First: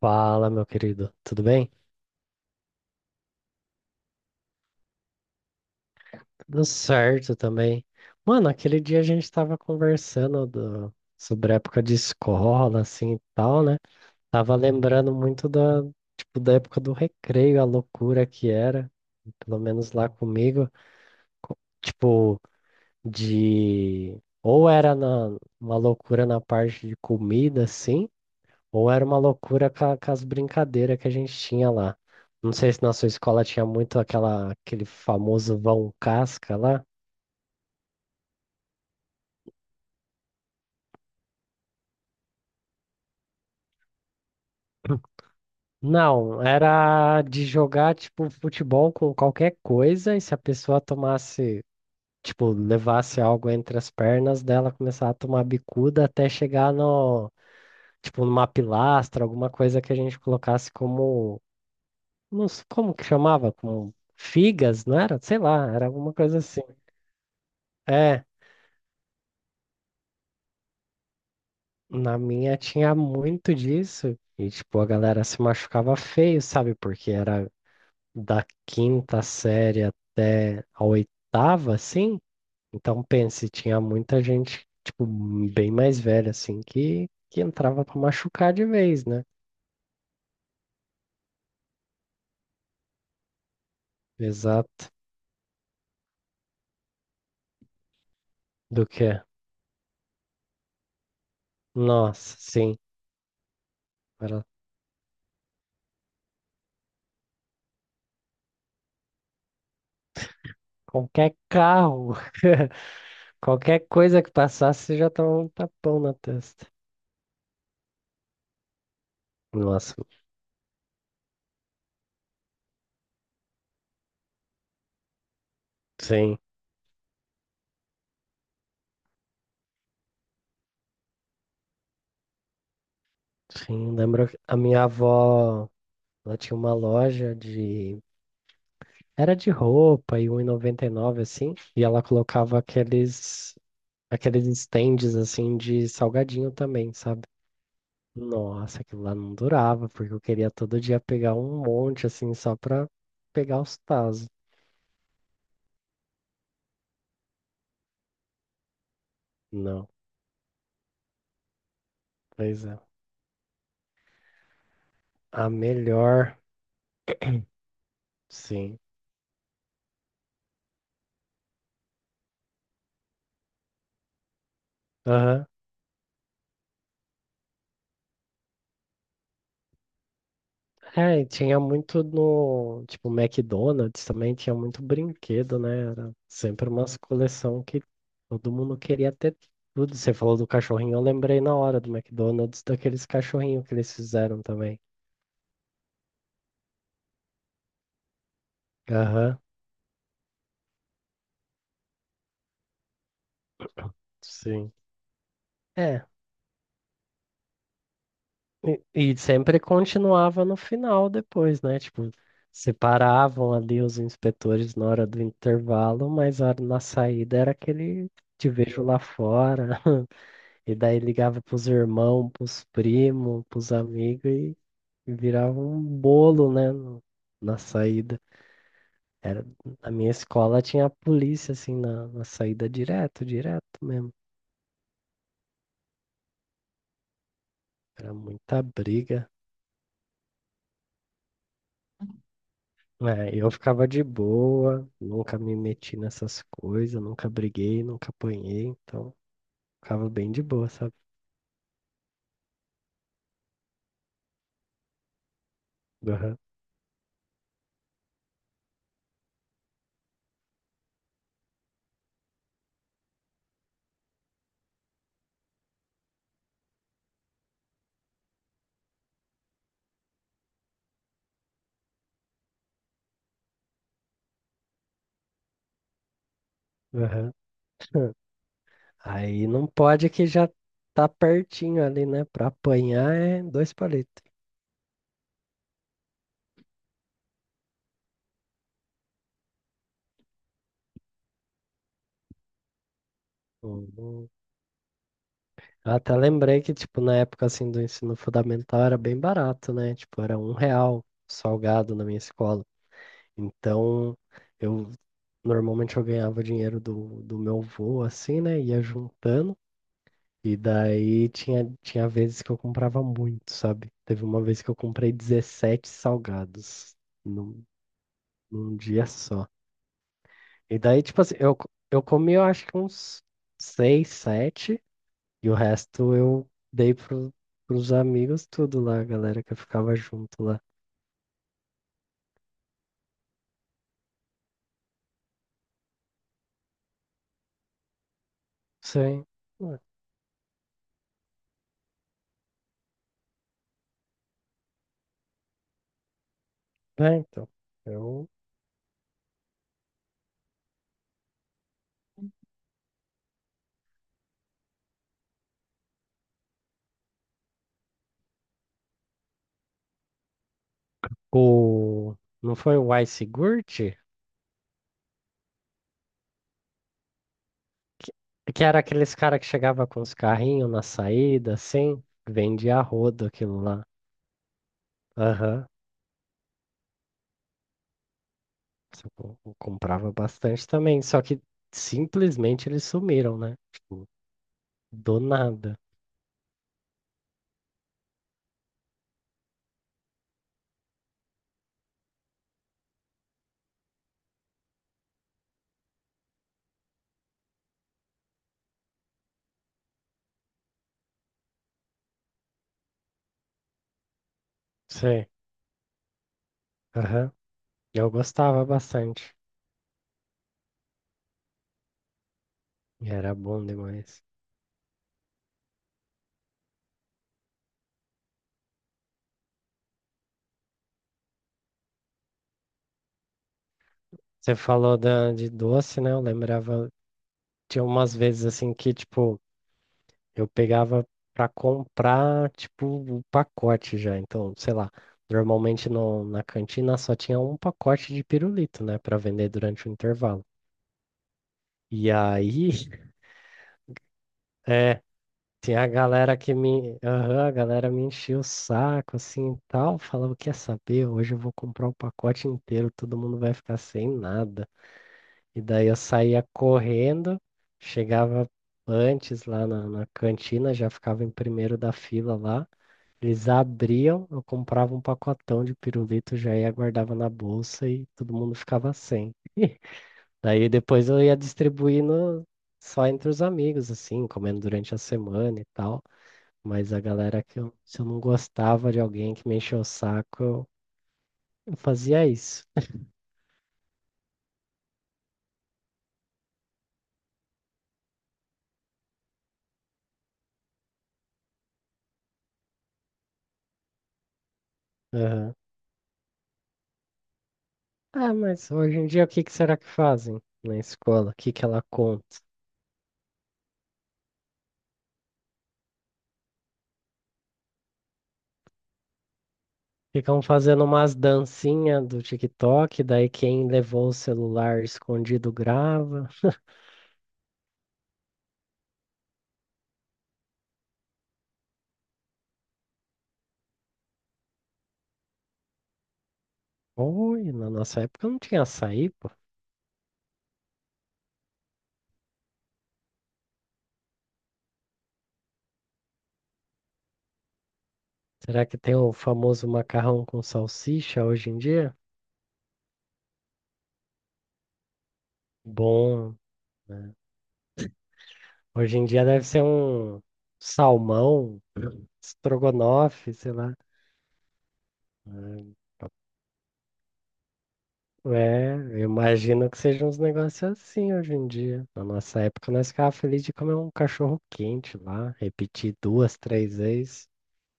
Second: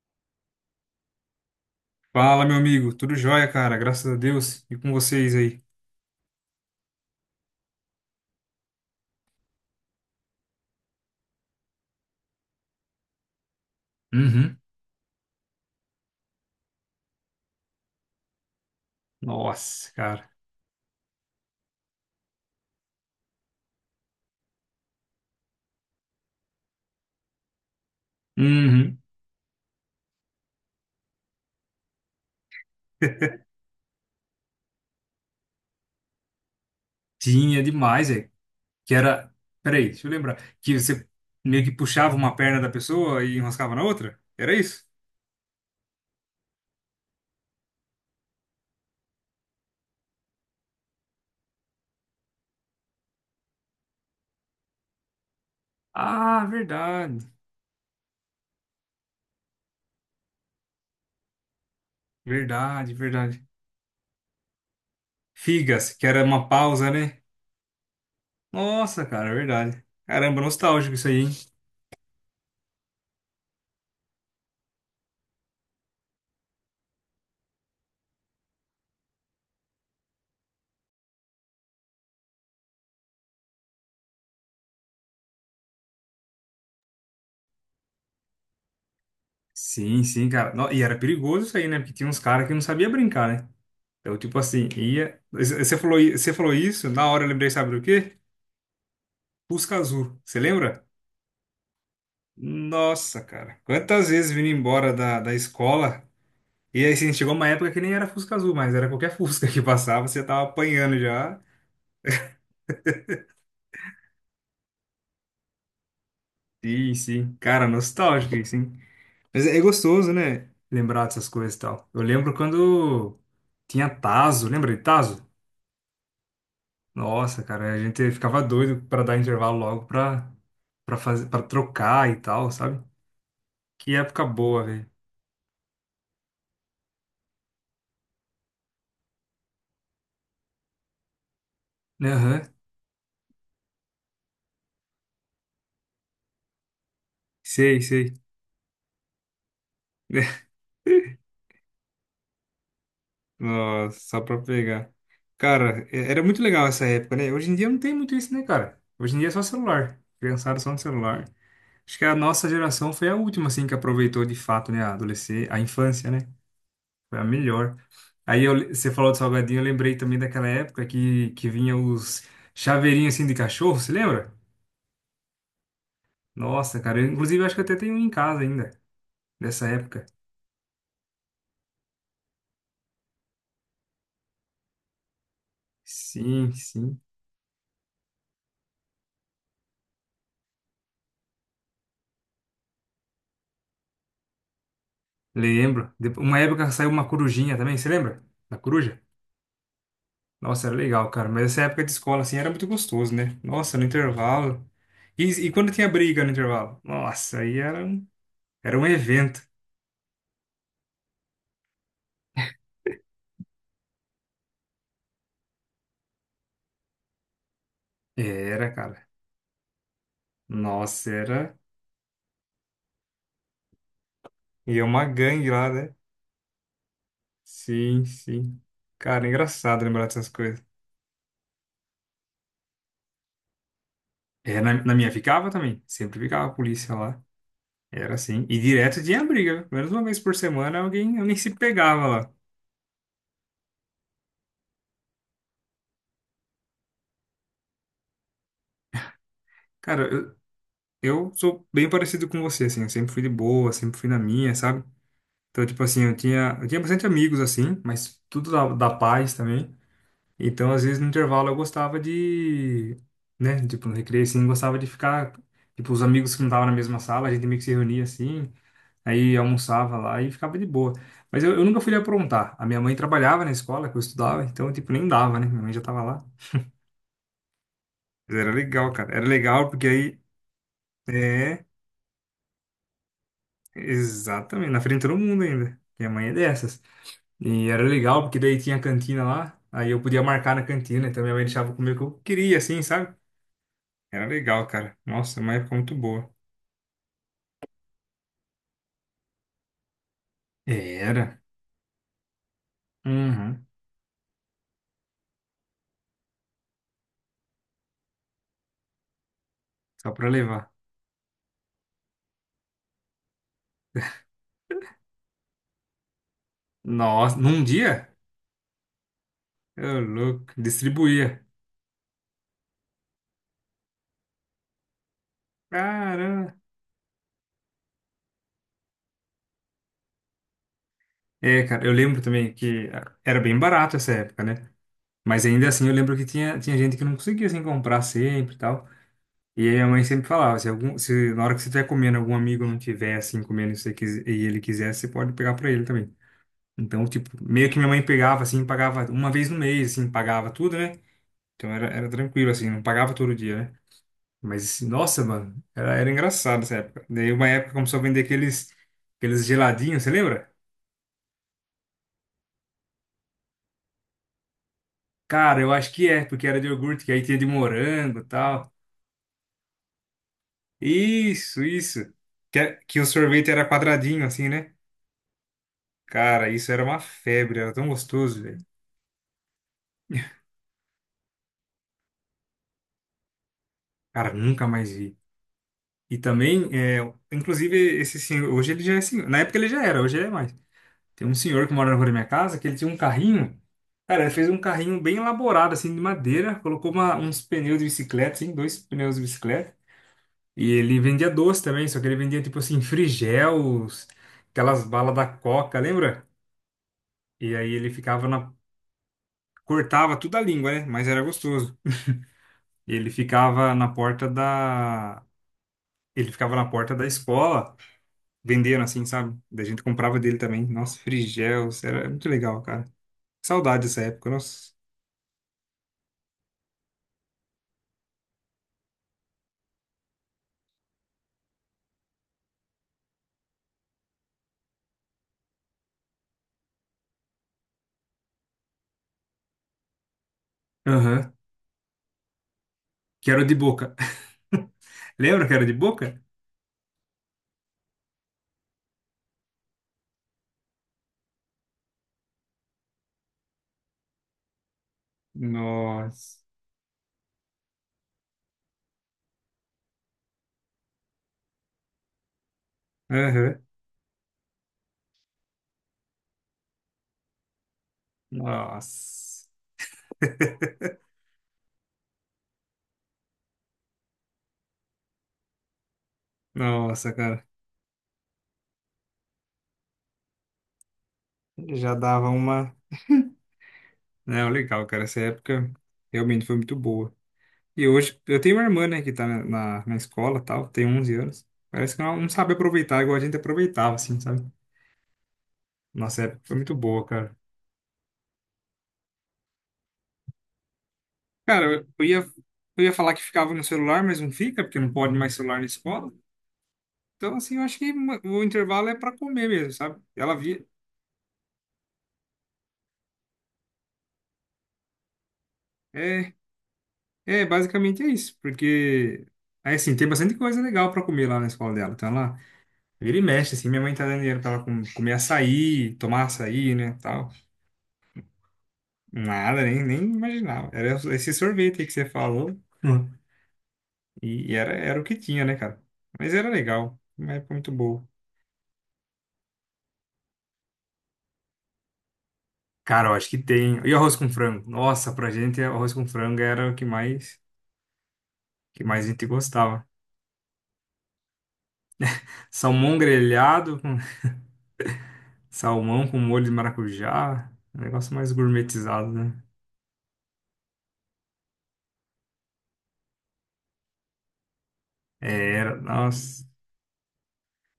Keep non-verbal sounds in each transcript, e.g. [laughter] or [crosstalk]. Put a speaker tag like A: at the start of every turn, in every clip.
A: Fala, meu querido, tudo bem?
B: Fala, meu amigo. Tudo jóia, cara. Graças a Deus. E com vocês aí?
A: Tudo certo também. Mano, aquele dia a gente tava conversando sobre a época de escola, assim e tal, né? Tava
B: Uhum.
A: lembrando muito tipo, da época do recreio, a loucura que era, pelo
B: Nossa,
A: menos lá
B: cara.
A: comigo, tipo, de. Ou era na, uma loucura na parte de comida, assim. Ou
B: Uhum.
A: era uma loucura com, com as brincadeiras que a gente tinha lá. Não sei se na sua escola tinha muito aquele famoso vão casca lá.
B: Tinha demais, é. Que era. Peraí, deixa eu lembrar. Que você meio que puxava uma perna da pessoa e enroscava na outra? Era isso?
A: Não, era de jogar tipo futebol com qualquer coisa e se a pessoa tomasse, tipo, levasse algo entre as pernas dela, começar a tomar bicuda até
B: Ah,
A: chegar
B: verdade.
A: no, tipo, numa pilastra, alguma coisa que a gente colocasse como, não s- como
B: Verdade,
A: que
B: verdade.
A: chamava? Como figas, não era? Sei lá, era
B: Figas, que
A: alguma
B: era
A: coisa
B: uma
A: assim.
B: pausa, né?
A: É.
B: Nossa, cara, verdade. Caramba, nostálgico isso aí, hein?
A: Na minha tinha muito disso. E, tipo, a galera se machucava feio, sabe? Porque era da quinta série até a oitava, assim. Então, pense, tinha muita gente, tipo, bem mais velha, assim, que entrava pra machucar de vez, né?
B: Sim, sim, cara. E era perigoso isso aí, né? Porque tinha uns caras que não sabia brincar, né? Eu, tipo assim,
A: Exato.
B: ia. Você falou, você falou isso, na hora eu lembrei, sabe do quê?
A: Do que?
B: Fusca Azul. Você lembra?
A: Nossa, sim.
B: Nossa, cara. Quantas vezes
A: Era
B: vindo embora da escola. E aí, assim, chegou uma época que nem era Fusca Azul, mas era qualquer [laughs] Fusca que passava, você tava apanhando
A: qualquer
B: já.
A: carro, [laughs] qualquer coisa que passasse, você já tomava um tapão na testa.
B: Sim, sim. Cara, nostálgico isso, hein? Mas é
A: Nossa,
B: gostoso, né? Lembrar dessas coisas e tal. Eu lembro quando tinha Tazo, lembra de Tazo?
A: sim.
B: Nossa, cara, a gente ficava doido pra dar intervalo logo pra, pra, fazer, pra trocar e tal, sabe?
A: Sim,
B: Que época
A: lembro que a
B: boa,
A: minha
B: velho.
A: avó. Ela tinha uma loja de. Era de roupa e 1,99 assim. E ela
B: Aham.
A: colocava aqueles. Aqueles stands assim de salgadinho também, sabe?
B: Sei, sei.
A: Nossa, aquilo lá não durava, porque eu queria todo dia
B: [laughs]
A: pegar um monte assim só pra pegar os
B: Nossa, só
A: tazos.
B: pra pegar. Cara, era muito legal essa época, né? Hoje em dia não tem muito isso, né, cara? Hoje em dia é só
A: Não,
B: celular. Criançada só no celular. Acho que a nossa
A: pois é.
B: geração foi a última, assim, que aproveitou de fato, né? A
A: A
B: adolescência, a infância, né?
A: melhor,
B: Foi a melhor. Aí eu,
A: sim.
B: você falou do salgadinho, eu lembrei também daquela época que vinha os chaveirinhos, assim, de cachorro, você lembra?
A: Aham.
B: Nossa, cara, eu, inclusive acho que eu até tenho um em casa ainda, dessa época.
A: É, e tinha muito no, tipo, McDonald's também tinha muito brinquedo, né? Era
B: Sim,
A: sempre umas
B: sim.
A: coleção que todo mundo queria ter tudo. Você falou do cachorrinho, eu lembrei na hora do McDonald's daqueles cachorrinhos que eles fizeram também.
B: Lembro. Uma época saiu uma corujinha também, você lembra? Da coruja?
A: Aham,
B: Nossa, era legal, cara. Mas essa época de escola, assim, era muito gostoso, né? Nossa, no intervalo.
A: sim.
B: E quando tinha
A: É,
B: briga no intervalo? Nossa, aí era um
A: e
B: evento.
A: sempre continuava no final depois, né? Tipo, separavam ali os inspetores na hora do intervalo, mas a na saída era aquele te
B: Era,
A: vejo lá
B: cara.
A: fora. [laughs] E daí
B: Nossa,
A: ligava
B: era.
A: pros irmãos, pros primos, pros amigos e
B: E é uma
A: e
B: gangue
A: virava
B: lá,
A: um
B: né?
A: bolo, né, na
B: Sim,
A: saída.
B: sim. Cara, é
A: Era,
B: engraçado
A: na
B: lembrar
A: minha
B: dessas
A: escola
B: coisas.
A: tinha a polícia, assim, na saída direto, direto mesmo.
B: É, na minha ficava também. Sempre ficava a polícia lá.
A: Era
B: Era assim. E
A: muita
B: direto tinha
A: briga.
B: briga. Viu? Menos uma vez por semana alguém, alguém se pegava lá.
A: É, eu ficava de boa, nunca me meti nessas coisas, nunca briguei, nunca apanhei, então ficava bem
B: Cara,
A: de boa, sabe?
B: eu sou bem parecido com você, assim, eu sempre fui de boa, sempre fui na minha, sabe? Então, tipo assim,
A: Aham,
B: eu tinha bastante amigos, assim, mas tudo da paz também. Então, às vezes, no intervalo, eu gostava de, né, tipo, no recreio, assim, gostava de ficar, tipo, os amigos que não estavam na mesma sala, a gente meio que se reunia, assim, aí almoçava lá e ficava de boa. Mas eu nunca fui de aprontar. A minha mãe trabalhava na escola que eu estudava, então, tipo, nem dava, né? Minha mãe já tava lá.
A: aham. [laughs]
B: Mas era legal, cara. Era
A: Aí não
B: legal porque
A: pode
B: aí...
A: que já tá
B: É.
A: pertinho ali, né? Pra apanhar é dois palitos.
B: Exatamente, na frente de todo mundo ainda. Minha mãe é dessas. E era legal, porque daí tinha a cantina lá, aí eu podia marcar na cantina, então minha mãe deixava eu comer o que eu queria, assim, sabe? Era
A: Uhum.
B: legal, cara. Nossa, é uma época muito
A: Até
B: boa.
A: lembrei que, tipo, na época, assim, do ensino fundamental era bem barato, né? Tipo, era R$1
B: Era.
A: salgado na minha escola.
B: Uhum.
A: Então, eu normalmente eu ganhava o dinheiro do meu avô, assim, né? Ia juntando.
B: Só pra
A: E
B: levar.
A: daí tinha, tinha vezes que eu comprava muito, sabe? Teve uma vez que eu comprei 17 salgados
B: Nossa, num
A: num,
B: dia?
A: num dia só.
B: Eu louco,
A: E daí, tipo assim,
B: distribuía.
A: eu, eu comi, eu acho que uns 6 7 E o resto eu
B: Caramba.
A: dei pro, pros amigos tudo lá, a galera que eu ficava junto lá.
B: É, cara, eu lembro também que era bem barato essa época, né? Mas ainda assim eu lembro que tinha gente que não conseguia, assim, comprar sempre e tal.
A: Sim.
B: E
A: Ué.
B: aí a mãe sempre falava, se, algum, se na hora que você estiver comendo, algum amigo não tiver assim comendo e você e ele quiser, você pode pegar pra ele também. Então,
A: É,
B: tipo,
A: então.
B: meio que minha mãe
A: Eu...
B: pegava assim, pagava uma vez no mês, assim, pagava tudo, né? Então era, era tranquilo, assim, não pagava todo dia, né? Mas, assim, nossa, mano, era, era engraçado essa época. Daí uma época começou a vender aqueles, aqueles geladinhos, você lembra?
A: O... Não foi o Ice Gurt?
B: Cara, eu acho que é, porque era de iogurte, que aí tinha de
A: Que,
B: morango e
A: que
B: tal.
A: era aqueles cara que chegava com os carrinhos na saída,
B: Isso,
A: assim.
B: isso. Que, é,
A: Vendia a
B: que o
A: rodo
B: sorvete
A: aquilo
B: era
A: lá.
B: quadradinho, assim, né?
A: Aham.
B: Cara, isso era uma febre, era tão gostoso, velho.
A: Só que eu comprava bastante também. Só que simplesmente eles sumiram, né? Tipo,
B: Cara, nunca mais vi.
A: do nada.
B: E também, é, inclusive, esse senhor, hoje ele já é senhor. Na época ele já era, hoje ele é mais. Tem um senhor que mora na rua da minha casa, que ele tinha um carrinho. Cara, ele fez um carrinho bem elaborado, assim, de madeira. Colocou uns pneus de bicicleta, assim, dois pneus de bicicleta. E ele vendia doce também, só que ele vendia, tipo assim, frigels, aquelas balas da
A: Sim.
B: Coca, lembra?
A: Aham.
B: E aí ele
A: Eu
B: ficava na...
A: gostava bastante.
B: Cortava tudo a língua, né? Mas era gostoso.
A: E
B: Ele
A: era bom
B: ficava na
A: demais.
B: porta da... Ele ficava na porta da escola, vendendo assim, sabe? Daí a gente comprava dele também. Nossa, Frigels, era muito legal, cara. Saudade dessa época,
A: Você
B: nossa.
A: falou de doce, né? Eu lembrava, tinha umas vezes assim que, tipo, eu pegava pra comprar, tipo, o pacote já. Então, sei lá, normalmente no, na cantina só tinha um pacote de pirulito, né, pra vender durante o intervalo.
B: Aham,
A: E aí, [laughs]
B: que era o de boca. [laughs]
A: é,
B: Lembra que era de
A: tinha a
B: boca?
A: galera que me, aham, a galera me enchia o saco, assim, e tal, falava, quer saber, hoje eu vou comprar o pacote inteiro, todo mundo vai ficar sem nada. E daí eu
B: Nossa.
A: saía correndo, chegava antes lá na cantina, já ficava em primeiro da fila lá. Eles
B: Aham.
A: abriam, eu comprava um pacotão de pirulito, já ia, guardava na bolsa e todo mundo ficava sem.
B: Nossa.
A: Daí depois eu ia distribuindo só entre os amigos, assim, comendo durante a semana e tal. Mas a
B: Nossa,
A: galera
B: cara.
A: que eu, se eu não gostava de alguém que me encheu o saco, eu
B: Já
A: fazia
B: dava
A: isso.
B: uma. Não, legal, cara. Essa época realmente foi muito boa. E hoje, eu tenho uma irmã, né, que tá na, na, na escola e tal, tem 11 anos. Parece que ela não sabe aproveitar igual a gente aproveitava, assim, sabe? Nossa época foi muito boa, cara.
A: Ah, mas hoje em dia o que que será que fazem na escola? O que que ela
B: Cara,
A: conta?
B: eu ia falar que ficava no celular, mas não fica, porque não pode mais celular na escola. Então, assim, eu acho que o intervalo é para comer mesmo, sabe? Ela
A: Ficam
B: via.
A: fazendo umas dancinhas do TikTok, daí quem levou o celular escondido grava.
B: É, é, basicamente é isso, porque. Aí, assim, tem bastante coisa legal para comer lá na escola dela. Então, ela vira e mexe, assim, minha mãe tá dando dinheiro pra ela comer açaí, tomar açaí, né, tal.
A: Oi, na nossa época não tinha açaí, pô.
B: Nada, nem, nem imaginava. Era esse sorvete aí que você falou. [laughs] E, era o que tinha, né, cara? Mas era legal, uma época muito boa.
A: Será que tem o famoso macarrão com salsicha hoje em dia?
B: Cara, eu acho que tem. E arroz com frango? Nossa, pra gente, arroz com
A: Bom,
B: frango era o que
A: hoje em
B: mais a
A: dia
B: gente
A: deve ser
B: gostava.
A: um salmão,
B: Salmão
A: estrogonofe, sei lá.
B: grelhado, com [laughs] salmão com molho de maracujá, um negócio mais
A: É, eu
B: gourmetizado, né?
A: imagino que sejam uns negócios assim hoje em dia. Na nossa época, nós ficávamos felizes de comer um cachorro quente
B: É,
A: lá,
B: era,
A: repetir duas,
B: nossa.
A: três vezes.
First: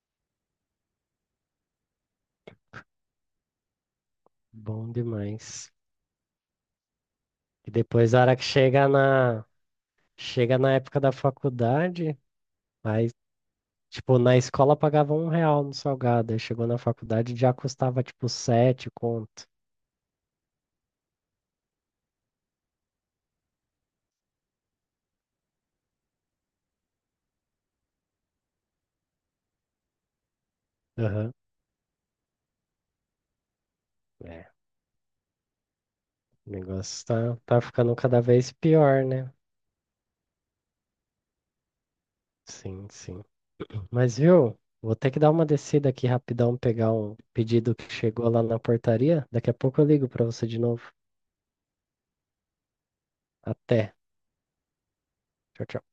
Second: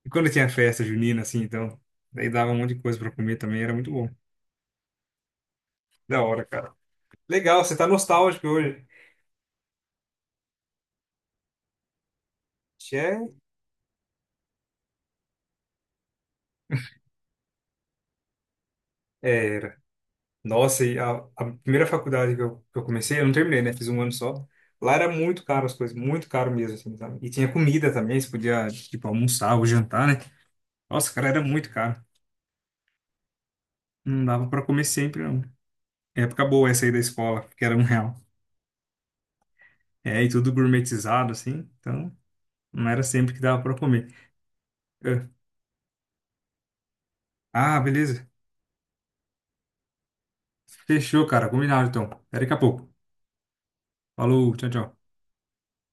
B: E quando tinha festa junina, assim, então, daí dava um monte de coisa pra comer também, era muito bom.
A: Bom demais.
B: Da hora, cara. Legal,
A: E
B: você tá
A: depois, a hora que
B: nostálgico hoje.
A: chega na época da faculdade,
B: Tchê.
A: aí, tipo, na escola pagava R$1 no salgado, aí chegou na faculdade já custava, tipo, 7 conto.
B: É, nossa, e a primeira faculdade que eu comecei, eu não terminei, né? Fiz um ano só. Lá era muito caro as coisas, muito caro mesmo, assim, sabe? E tinha comida também, você podia, tipo, almoçar ou jantar, né? Nossa, cara,
A: Aham.
B: era muito caro. Não dava
A: É,
B: pra comer sempre, não. Época
A: o
B: boa essa aí da
A: negócio
B: escola,
A: tá
B: que era um
A: ficando
B: real.
A: cada vez pior, né?
B: É, e tudo gourmetizado, assim, então não
A: Sim,
B: era
A: sim.
B: sempre que dava pra comer.
A: Mas viu, vou ter que
B: É.
A: dar uma descida aqui rapidão, pegar um pedido
B: Ah,
A: que
B: beleza.
A: chegou lá na portaria. Daqui a pouco eu ligo pra você de novo.
B: Fechou, cara, combinado, então. Até daqui a pouco.
A: Até.
B: Falou, tchau, tchau.
A: Tchau, tchau.